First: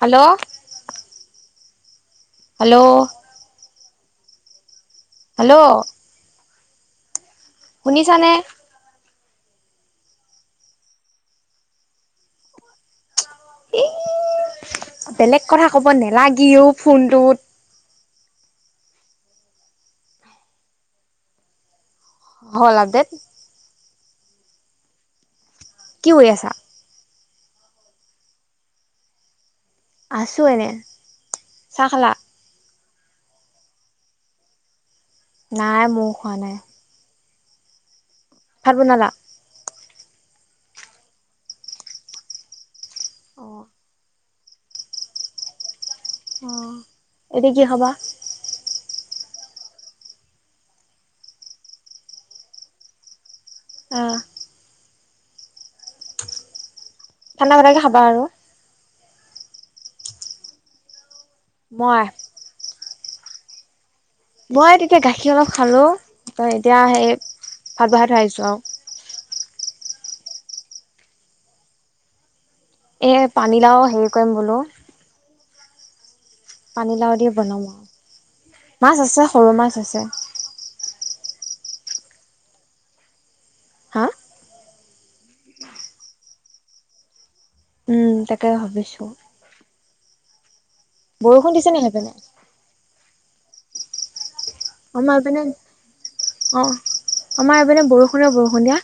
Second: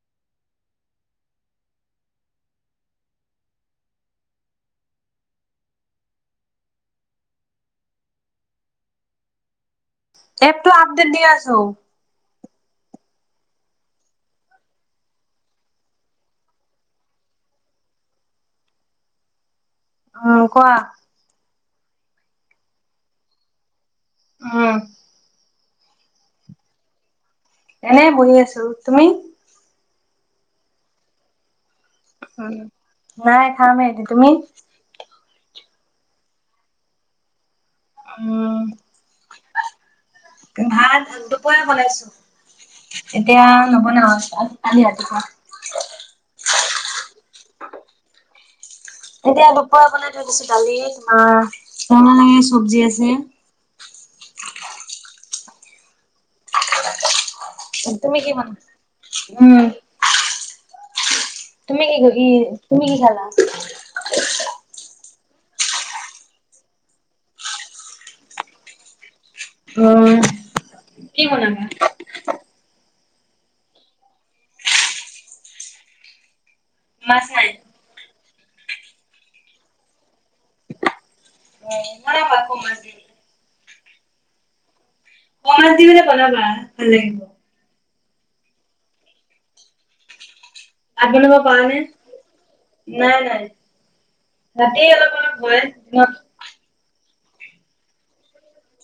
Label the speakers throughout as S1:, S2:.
S1: Hello. Hello. Hello. শুনিছানে?
S2: এপটো update দি আছো।
S1: এ বেলেগ কথা ক'ব নালাগিও ফোনটোত।
S2: অ কোৱা?
S1: হ'ল আপডেট?
S2: অহ।
S1: কি কৈ আছা?
S2: এনেই বহি আছো। তুমি?
S1: আছো এনে। চা খালা?
S2: নাই খামহে এতে। তুমি?
S1: নাই মোৰ খোৱা নাই।
S2: উম
S1: ভাত বনালা?
S2: ভাত দুপৰীয়া বনাইছো। এতিয়া
S1: অ',
S2: নবনাও [unintelligible] কালি ৰাতিপুৱা।
S1: অ এতিয়া কি খাবা?
S2: এতিয়া দুপা বনাই থৈ দিছো দালি তোমাৰ তই চব্জি আছে।
S1: আ। ঠাণ্ডা পেলাকে খাবা
S2: তুমি
S1: আৰু।
S2: কিমান, উম। তুমি কি
S1: মই
S2: কৈ ই তুমি কি খালা?
S1: মই তেতিয়া গাখীৰ অলপ খালো ত এতিয়া সেই ভাত বহাই থৈ আহিছো আও।
S2: অ, কি বনাবা?
S1: এ পানীলাও সেই কৰিম বোলো। পানীলাও দি
S2: মাছ নাই
S1: বনাম আও মাছ আছে সৰু মাছ আছে।
S2: [unintelligible] [unintelligible]
S1: হা?
S2: ক মাছ দি কিনে বনাবা ভাল লাগিব।
S1: উম তাকে ভাবিছো।
S2: [unintelligible] নাই নাই।
S1: বৰষুণ দিছে
S2: ৰাতিয়ে
S1: নি সেইপিনে? আমাৰ
S2: অলপ
S1: এইপিনে
S2: অলপ ভয় দিনত
S1: অ আমাৰ এইপিনে বৰষুণে বৰষুণ দিয়া।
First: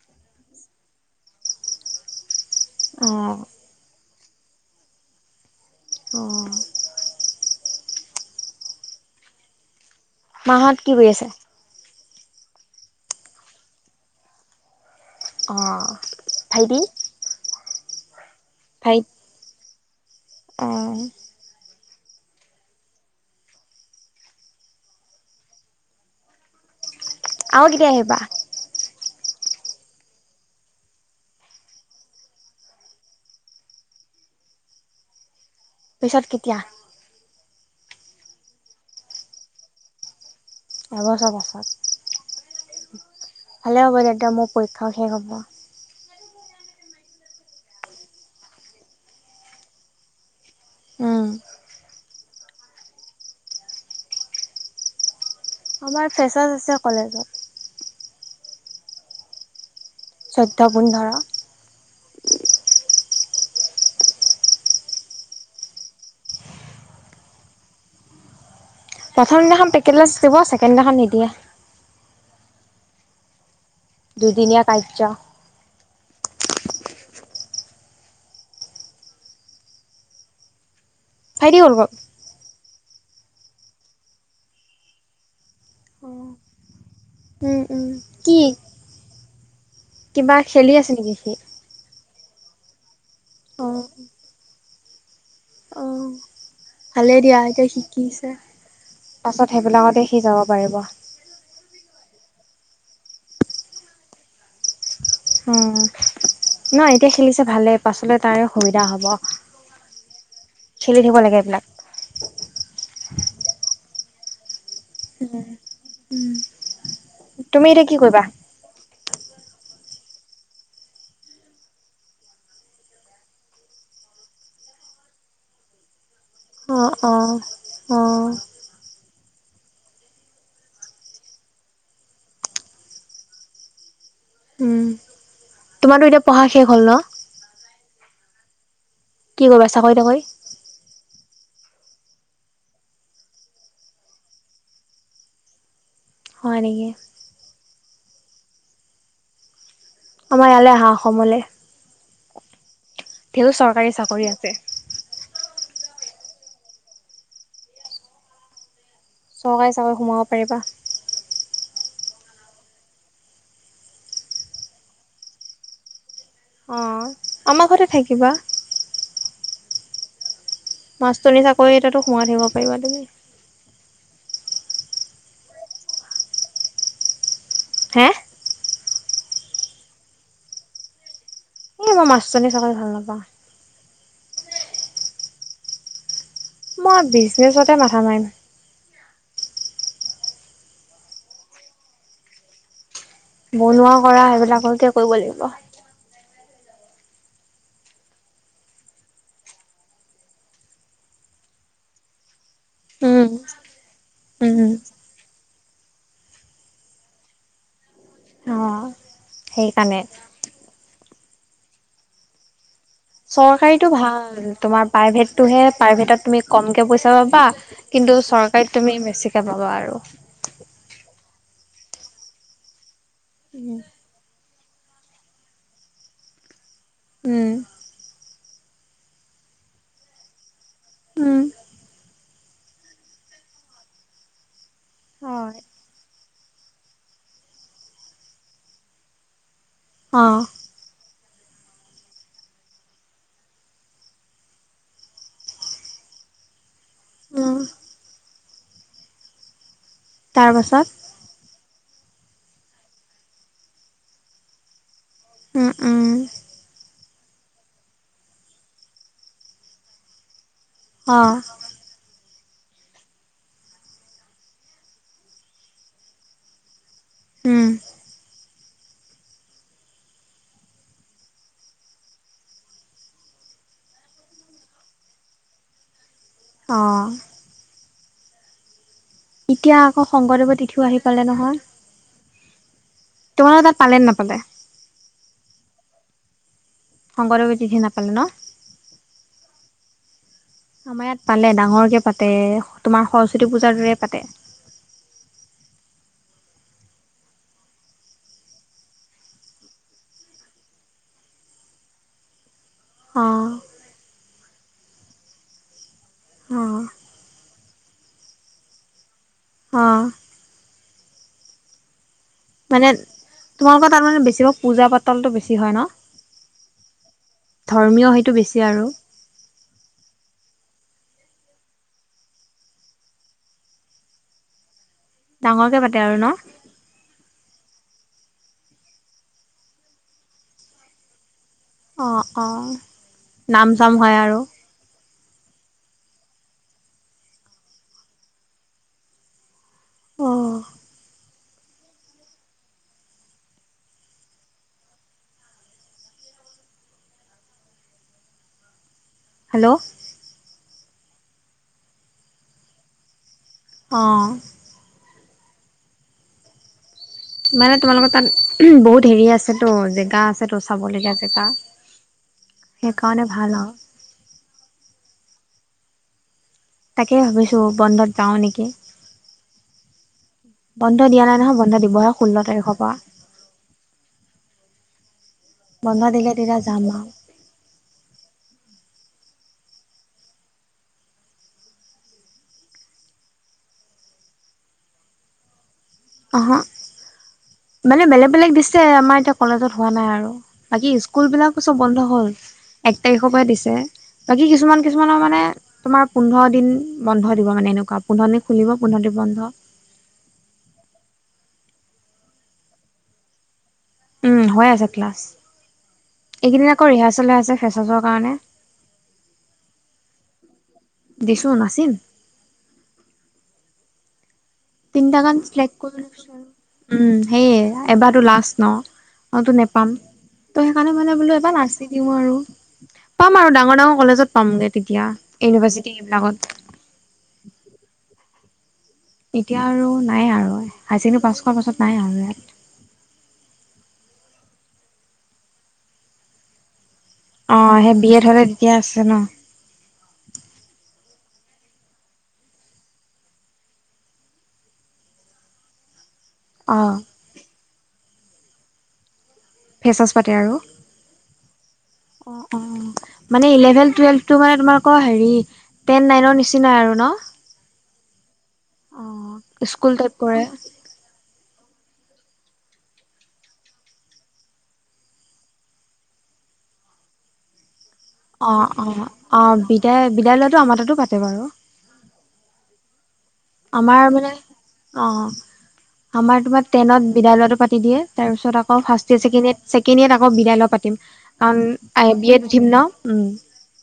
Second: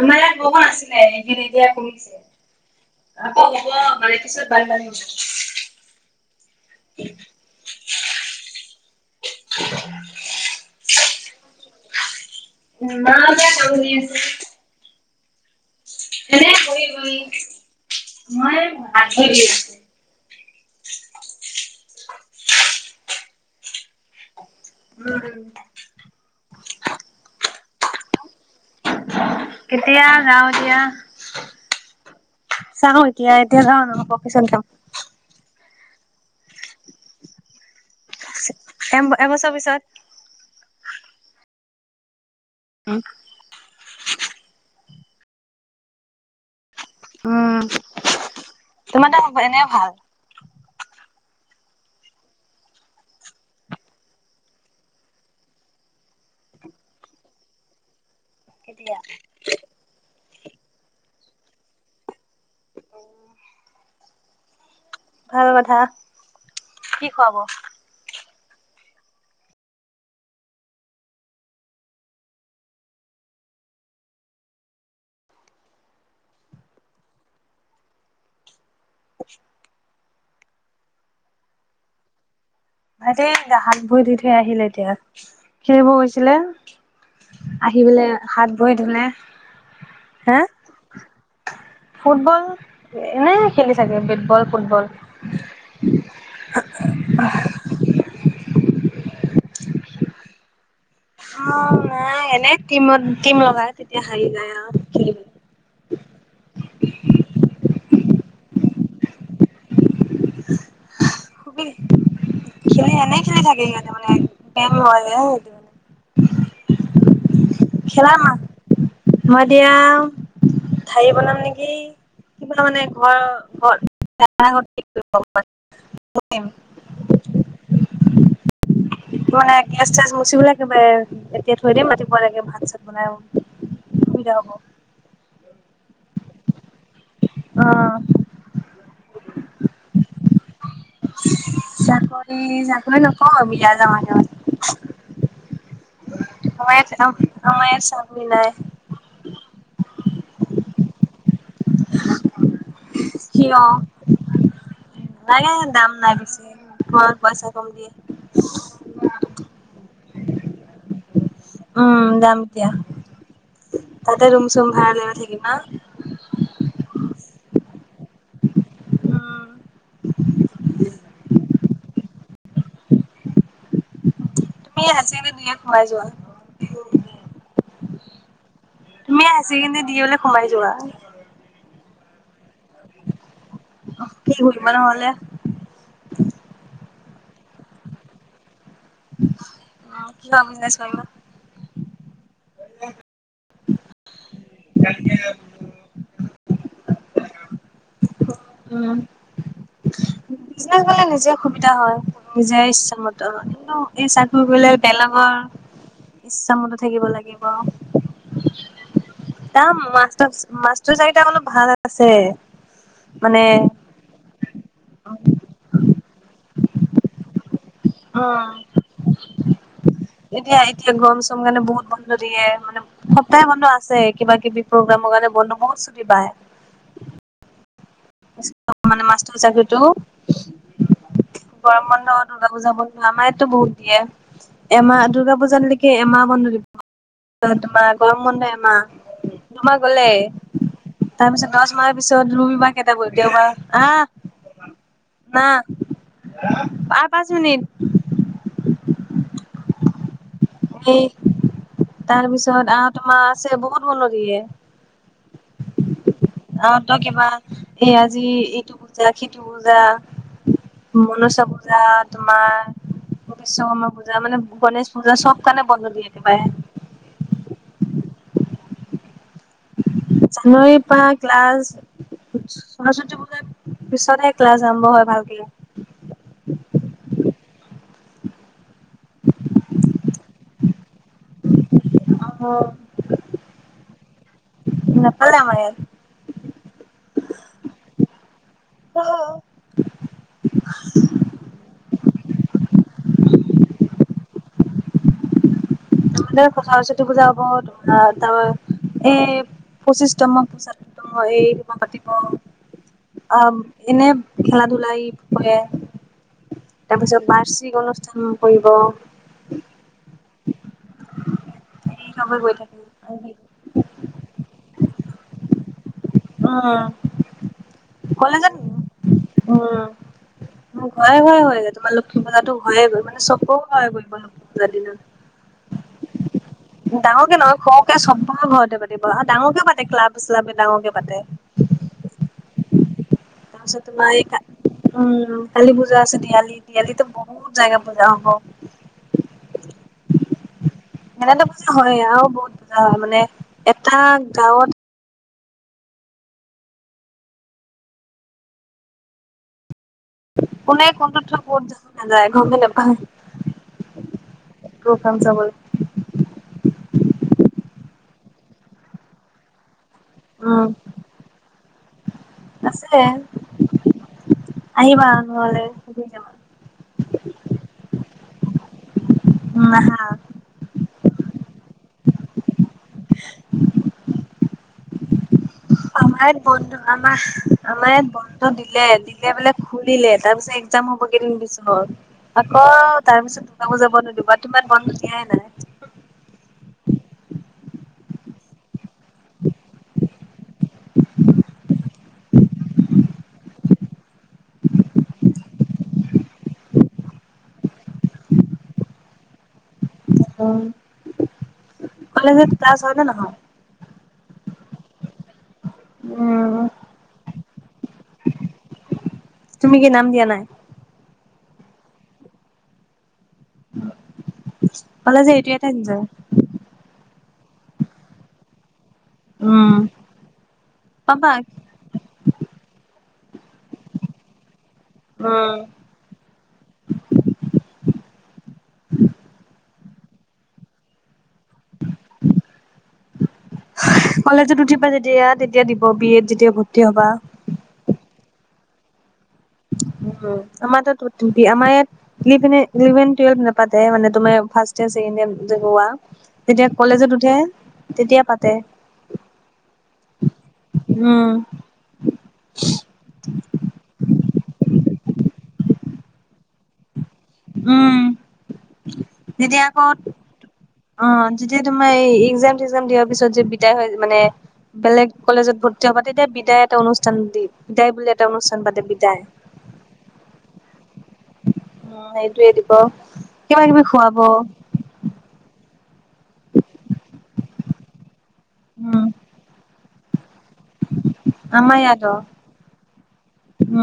S2: আমাৰ ইয়াত বৌষণ আছিলে এইকেদিত এতিয়া কমিছে।
S1: অ
S2: আকৌ হ'ব মানে পিছত বানপানী হ'ব।
S1: অঁ মাহত কি কৰি আছে?
S2: মা হঁতে কাম কৰি আছে
S1: অঁ। ভাইট
S2: [inaudible]
S1: অ'।
S2: উম।
S1: আৰু কেতিয়া আহিবা?
S2: কেতিয়া যাওঁ এতিয়া চাওঁ এতিয়া এতিয়া যাওঁ নহ'ব কিচোন যাওঁ।
S1: পিছত কেতিয়া‌?
S2: এ এবছৰ পিছত।
S1: এবছৰ পাছত।
S2: [inaudible]
S1: ভালে হ'ব তেতিয়া মোৰ পৰীক্ষাও শেষ হ'ব।
S2: উম তোমাৰ তাত এনেও ভাল।
S1: উম আমাৰ ফেচছ আছে কলেজত।
S2: কেতিয়া?
S1: চৈধ্য, পোন্ধৰ।
S2: [inaudible] ভাল কথা, কি খুৱাব‌?
S1: প্ৰথমদিনাখন পেকেট লজ দিব ছেকেণ্ড দিনা খন নিদিয়ে। দুদিনীয়া কাৰ্য্য।
S2: [inaudible]
S1: ভাইটি ক'ত গ'ল?
S2: ভাইটি হাত-ভৰি ধুই থৈয় আহিলে এতিয়া খেলিব গৈছিলে।
S1: উম উম
S2: আহি পেলাই
S1: কি
S2: হাত ভৰি ধুলে।
S1: কিবা
S2: হা
S1: খেলি আছে নেকি সি‌?
S2: ফুটবল এনেই খেলি থাকে বেটবল ফুটবল।
S1: আহ ভালেই দিয়া এতিয়া শিকিছে। পাছত সেইবিলাকতে সি যাব পাৰিব।
S2: অ নাই এনে টিমত টিম লগাই তেতিয়া সাৰি যায় আৰু খেলিব।
S1: উম নাই এতিয়া খেলিছে ভালে পাছলে তাৰে সুবিধা হব। খেলি থাকিব লাগে এইবিলাক।
S2: [inaudible]
S1: তুমি এতিয়া কি
S2: খেলা
S1: কৰিবা?
S2: মা মই এতিয়া ঠাৰি বনাম নেকি। কিবা মানে ঘৰ [inaudible]
S1: অঁ অঁ অঁ।
S2: মই মানে গেছ- চেছ মুচিবেলাগ একেবাৰে এতিয়া থৈ দিম ৰাতিপুৱা লৈকে ভাত চাত বনাই আৰু [inaudible]
S1: উম, তোমাৰো এতিয়া পঢ়া শেষ হ'ল ন?
S2: অ।
S1: কি কৰিবা চাকৰি তাকৰি?
S2: চাকৰি চাকৰি নকৰোঁ মিলা যাওঁ মাজে মাজে।
S1: হয়
S2: আমাৰ
S1: নেকি
S2: চাক--আমাৰ চাকৰি নাই।
S1: আমাৰ ইয়ালে আহা অসমলে ধেই চৰকাৰী চাকৰি আছে।
S2: নাইয়ে দাম নাই বেছি ঘৰত পইচা কম দিয়ে।
S1: চৰকাৰী চৰকাৰি সোমাব পাৰিবা?
S2: উম, যাম এতিয়া তাতে ৰুম-চুম ভাড়া লৈ থাকিম হাঁ।
S1: অঁ, আমাৰ ঘৰতে থাকিবা।
S2: উম।
S1: মাষ্টৰনী চাকৰি এটাতো সোমাই থাকিব পাৰিবা তুমি।
S2: তুমি হাই ছেকেণ্ডেৰী দি হ'লে সোমাই যোৱা।
S1: হেঁহ্।
S2: তুমি হাই ছেকেণ্ডাৰী দি হ'লে সোমাই যোৱা।
S1: ই মই মাষ্টৰনী চাকৰী ভাল নাপাওঁ।
S2: অহ্, কি কৰিবা নহ'লে?
S1: মই বিজনেজটে মাথা নাৰিম।
S2: আঁ কিবা বিজনেছ কৰিবা? অঁ।
S1: বনোৱা কৰা সেইবিলাককে কৰিব লাগিব।
S2: উম। বিজনে হ'লে নিজে সুবিধা হয়, নিজে ইচ্ছা মতে
S1: উম,
S2: হ'য় কিন্তু এই চাক চাকৰী হ'লে
S1: উম।
S2: বেলেগৰ ইচ্ছা মতে থাকিব লাগিব।
S1: অ',
S2: তাম
S1: সেইকাৰণে।
S2: মাষ্টাৰ্ছ মাষ্টৰ চাৰিটা হ'লো ভাল আছে। মানে
S1: চৰকাৰীটো ভাল, তোমাৰ প্ৰাইভেটটোহে প্ৰাইভেটত তুমি কমকে পইচা পাবা কিন্তু
S2: উম
S1: চৰকাৰীত তুমি বেছিকে পাবা আৰু।
S2: এতিয়া এতিয়া গৰম- চৰম কাৰণে বহুত বন্ধ দিয়ে মানে, সপ্তাহে বন্ধ
S1: উম,
S2: আছে কিবা-কিবি প্ৰগ্ৰামৰ কাৰণে বন্ধ বহুত ছুটী পায়।
S1: উম।
S2: অঁ মানে মাষ্টৰ চাকৰিটো।
S1: উম।
S2: গৰম বন্ধ, দুৰ্গা পূজা বন্ধ আমাৰ ইয়াতটো বহুত দিয়ে। এমাহ দুৰ্গা
S1: হয়,
S2: পূজালৈক কে এমাহ বন্ধ দিব তাৰপিছত তোমাৰ গৰম বন্ধ এমাহ দুমাহ গ'লেই
S1: অ',
S2: তাৰপিছত দশমাহৰ পিছত ৰবিবাহ এটাবই দেউবাৰ আঁ না। পা পাঁচ
S1: উম,
S2: মিনিট।
S1: তাৰপাছত
S2: তাৰপিছত আঁ তোমাৰ আছে বহুত বন্ধ দিয়ে।
S1: উম, উম।
S2: আৰুটো কিবা এই আজি ইটো পূজা, সিটো পূজা।
S1: অ',
S2: মনসা পূ পূজা, তোমাৰ বিশ্বকৰ্মা পূজা মানে গণেশ পূজা চব কাৰণে বন্ধ দিয়ে একেবাৰে।
S1: উম।
S2: জানুৱাৰীৰ পৰা ক্লাছ সৰস্বতী পূজাত পিছতহে ক্লাছ আৰম্ভ হয় ভালকে।
S1: অঁ।
S2: উট্।
S1: এতিয়া আকৌ শংকৰদেৱৰ তিথিও আহি পালে নহয়।
S2: অঁ, হ
S1: তোমালোকৰ তাত পালে নাপালে?
S2: নাপালে ক ইয়াত
S1: শংকৰদৱে তিথি নাপালো ন
S2: আহ
S1: আমাৰ ইয়াত পালে ডাঙৰকে পাতে তোমাৰ সৰস্বতী পূজাৰ দৰে পাতে
S2: তহলে কথা হছ ত পূজা হ ধৰা তাৰ এ পঁচিশতমক পূজাত এই পাতিব অ এনে খেলা ধূলা কৰে
S1: অঁ
S2: তাৰপিছত বাৰ্ষিক অনুষ্ঠান কৰিব
S1: অ
S2: স চবে গৈ থাকে
S1: মানে তোমালোকৰ তাত মানে বেছিভাগ পজা পাতলটো বেছি ন
S2: উম
S1: ধৰ্মীয় সেইটো বেছি আৰু
S2: ঘয়ে ঘৰে হৈ গ তোমাৰ লক্ষী পূজাটো হয়ে গে মানে চবো ঘে বদি ন
S1: ডাঙৰকে পাতে আৰু ন
S2: ডাঙৰ কে নহয় সৰুকে চবৰে ঘৰতে পাতি আৰু ডাঙৰকে পাতে ক্লাব চ্লাবে ডাঙৰকে পাতে
S1: অঁ অঁ নাম
S2: তাৰপিছত
S1: চাম
S2: তোমাৰ
S1: হয়
S2: এই
S1: আৰু
S2: উম কালি পূজা আছে দেৱালিটো দেৱালিটো বহুত জাগাত পূজা হব
S1: অঁ
S2: এনেটো পূজা হয় আৰু বহুত বুজা হয় মানে এটা গাঁৱত
S1: হেল্ল'
S2: কোনে কোনটো থ ক'ত যাব নাযায় গমে নাপায়
S1: অঁ
S2: প্ৰগ্ৰাম জাব
S1: মানে তোমালোকৰ তাত বহুত হেৰি আছেতো জেগা আছেতো
S2: উম
S1: চাবলগীয়া জেগা
S2: আছে
S1: সেইকাৰণে ভাল আৰু
S2: আহিবা নহ'লে স যাবা
S1: তাকেই ভাবিছো বন্ধত যাওঁ নেকি
S2: উম হা
S1: বন্ধ দিয়া নাই নহয় বন্ধ দিবহে ষোল্ল তাৰিখৰ পৰা বন্ধ দিলে
S2: আমাৰ
S1: তেতিয়া
S2: বন্ধু
S1: যাম আৰু
S2: আমাৰ আমাৰ ইয়াত বন্ধ দিলে দিলে বলে খুলিলে তাৰপিছত একজাম হ'ব কেইদিন পিছত আকৌ তাৰ পিছত দুৰ্গাপূজাৰ বন্ধ দিবা তোমাৰ বন্ধ দিয়াই নাই
S1: আহ মানে বেলেগ বেলেগ দি ছে আমাৰ এতিয়া কলেজত হোৱা নাই আৰু বাকী স্কুল বিলাকো চব বন্ধ হ'ল এক তাৰিখৰ পৰাই দিছে বাকী কিছুমান কিছুমানৰ মানে তোমাৰ পোন্ধৰ দিন বন্ধ দিব মানে এনেকুৱা পোন্ধৰ দিন খুলিব পোন্ধৰ দিন বন্ধ
S2: উ কলেজত ক্লাছ হয়নে নহয়
S1: উম হৈ আছে ক্লাছ এইকেইদিন আকৌ ৰিহাৰ্চেল হৈ আছে ফেচাছৰ কাৰণে
S2: তুমি কি নাম দিয়া নাই
S1: দিচো নাচ তিনিটা
S2: কলেজ যে
S1: গান
S2: এইটো এটা
S1: চিলক্ট
S2: এনজয়
S1: কৰিলো উম সেইয়ে এবাৰটো লাষ্ট ন অ তো নেপাম ত' সেইকাৰণে মানে
S2: পাবা
S1: বোলো এবাৰ লাষ্ট আৰু পাম আৰু ডাঙৰ ডাঙৰ কলেজত পামগে তেতিয়া ইউনিভাৰ্চিটি এইবিলাকত এতিয়া আৰু নাই আৰু হায়াৰ ছেকেণ্ডেৰী পাছ কৰাৰ পাছত নাই আৰু ইয়াত
S2: কলেজত উঠিবা যেতিয়া তেতিয়া দিব বিএত যেতিয়া ভৰ্তি হবা
S1: অ সেই বি এড হলে তেতিয়া আছে ন
S2: উম আমাৰ তাত [unintelligible] আমাৰ ইয়াত এলিভেনে, এলিভেন টোৱেলভ নাপাতে মানে তুমি ফাৰ্ষ্ট ইয়েৰ চেকেণ্ড ইয়েৰ যে হোৱা যেতিয়া
S1: অ'
S2: কলেজত উঠে তেতিয়া পাতে।
S1: ফেছৱাছ পাতে আৰু
S2: উম
S1: অ অ মানে ইলেভেন টুৱেলভ টো মানে তোমাকৰ হেৰি টেন নাইনৰ নিচিনাই আৰু ন
S2: উম
S1: অ'
S2: তেতিয়া আকৌ
S1: স্কুল টাইপ কৰে।
S2: অ যেতিয়া তোমাৰ এই এক্সাম তেকজম দিয়াৰ পিছত যে বিদায় হয় মানে বেলেগ কলেজত ভৰ্তি হবা তেতিয়া বিদায় এটা অনুষ্ঠান দি বিদায় বুলেট
S1: অ অ অ বিদায় বিদায় লোৱাটো আমাৰ তাতো পাতে বাৰু
S2: অহ সেইটোৱে টোক
S1: আমাৰ মানে অ আমাৰ তোমাৰ টেনত বিদায় লোৱাটো পাতি দিয়ে তাৰপিছত আকৌ
S2: উম
S1: ফাৰ্ষ্ট ইয়েৰ চেকেণ্ড ইয়েত ছেকেণ্ড ইয়েত আকৌ বিদায় লোৱা পাতিম
S2: আমাৰ ইয়াত
S1: কাৰণ
S2: অ
S1: বি এত উঠিম ন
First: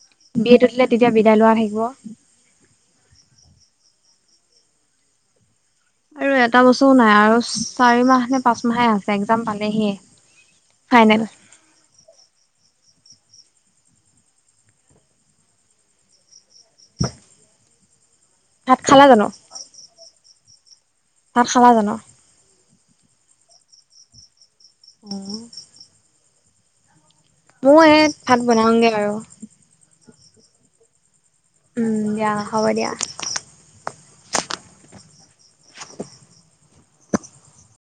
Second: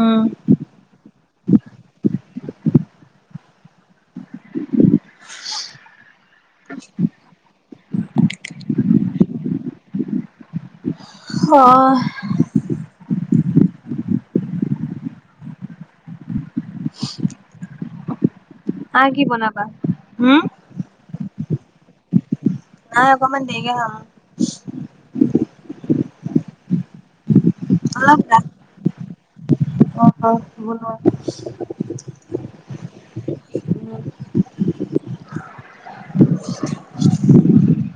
S2: উম
S1: বি এ উঠিলে তেতিয়া বিদায় লোৱা থাকিব আৰু এটা বসও নাই আৰু চাৰি মাহ নে পাঁচ মাহে আছে একজাম পালেহিয়ে ফাইনেল
S2: হ
S1: [inaudible] ভাত খালা
S2: আৰু কি
S1: জানো,
S2: বনাবা উম
S1: ভাত খালা জানো
S2: নাই অকমান দেৰিকে খাম
S1: উম ময়ে এই
S2: অলপ
S1: ভাত
S2: ৰা
S1: বনাওঁগে আৰু
S2: অ অ হ'ব ন
S1: উম দিয়া হ'ব দিয়া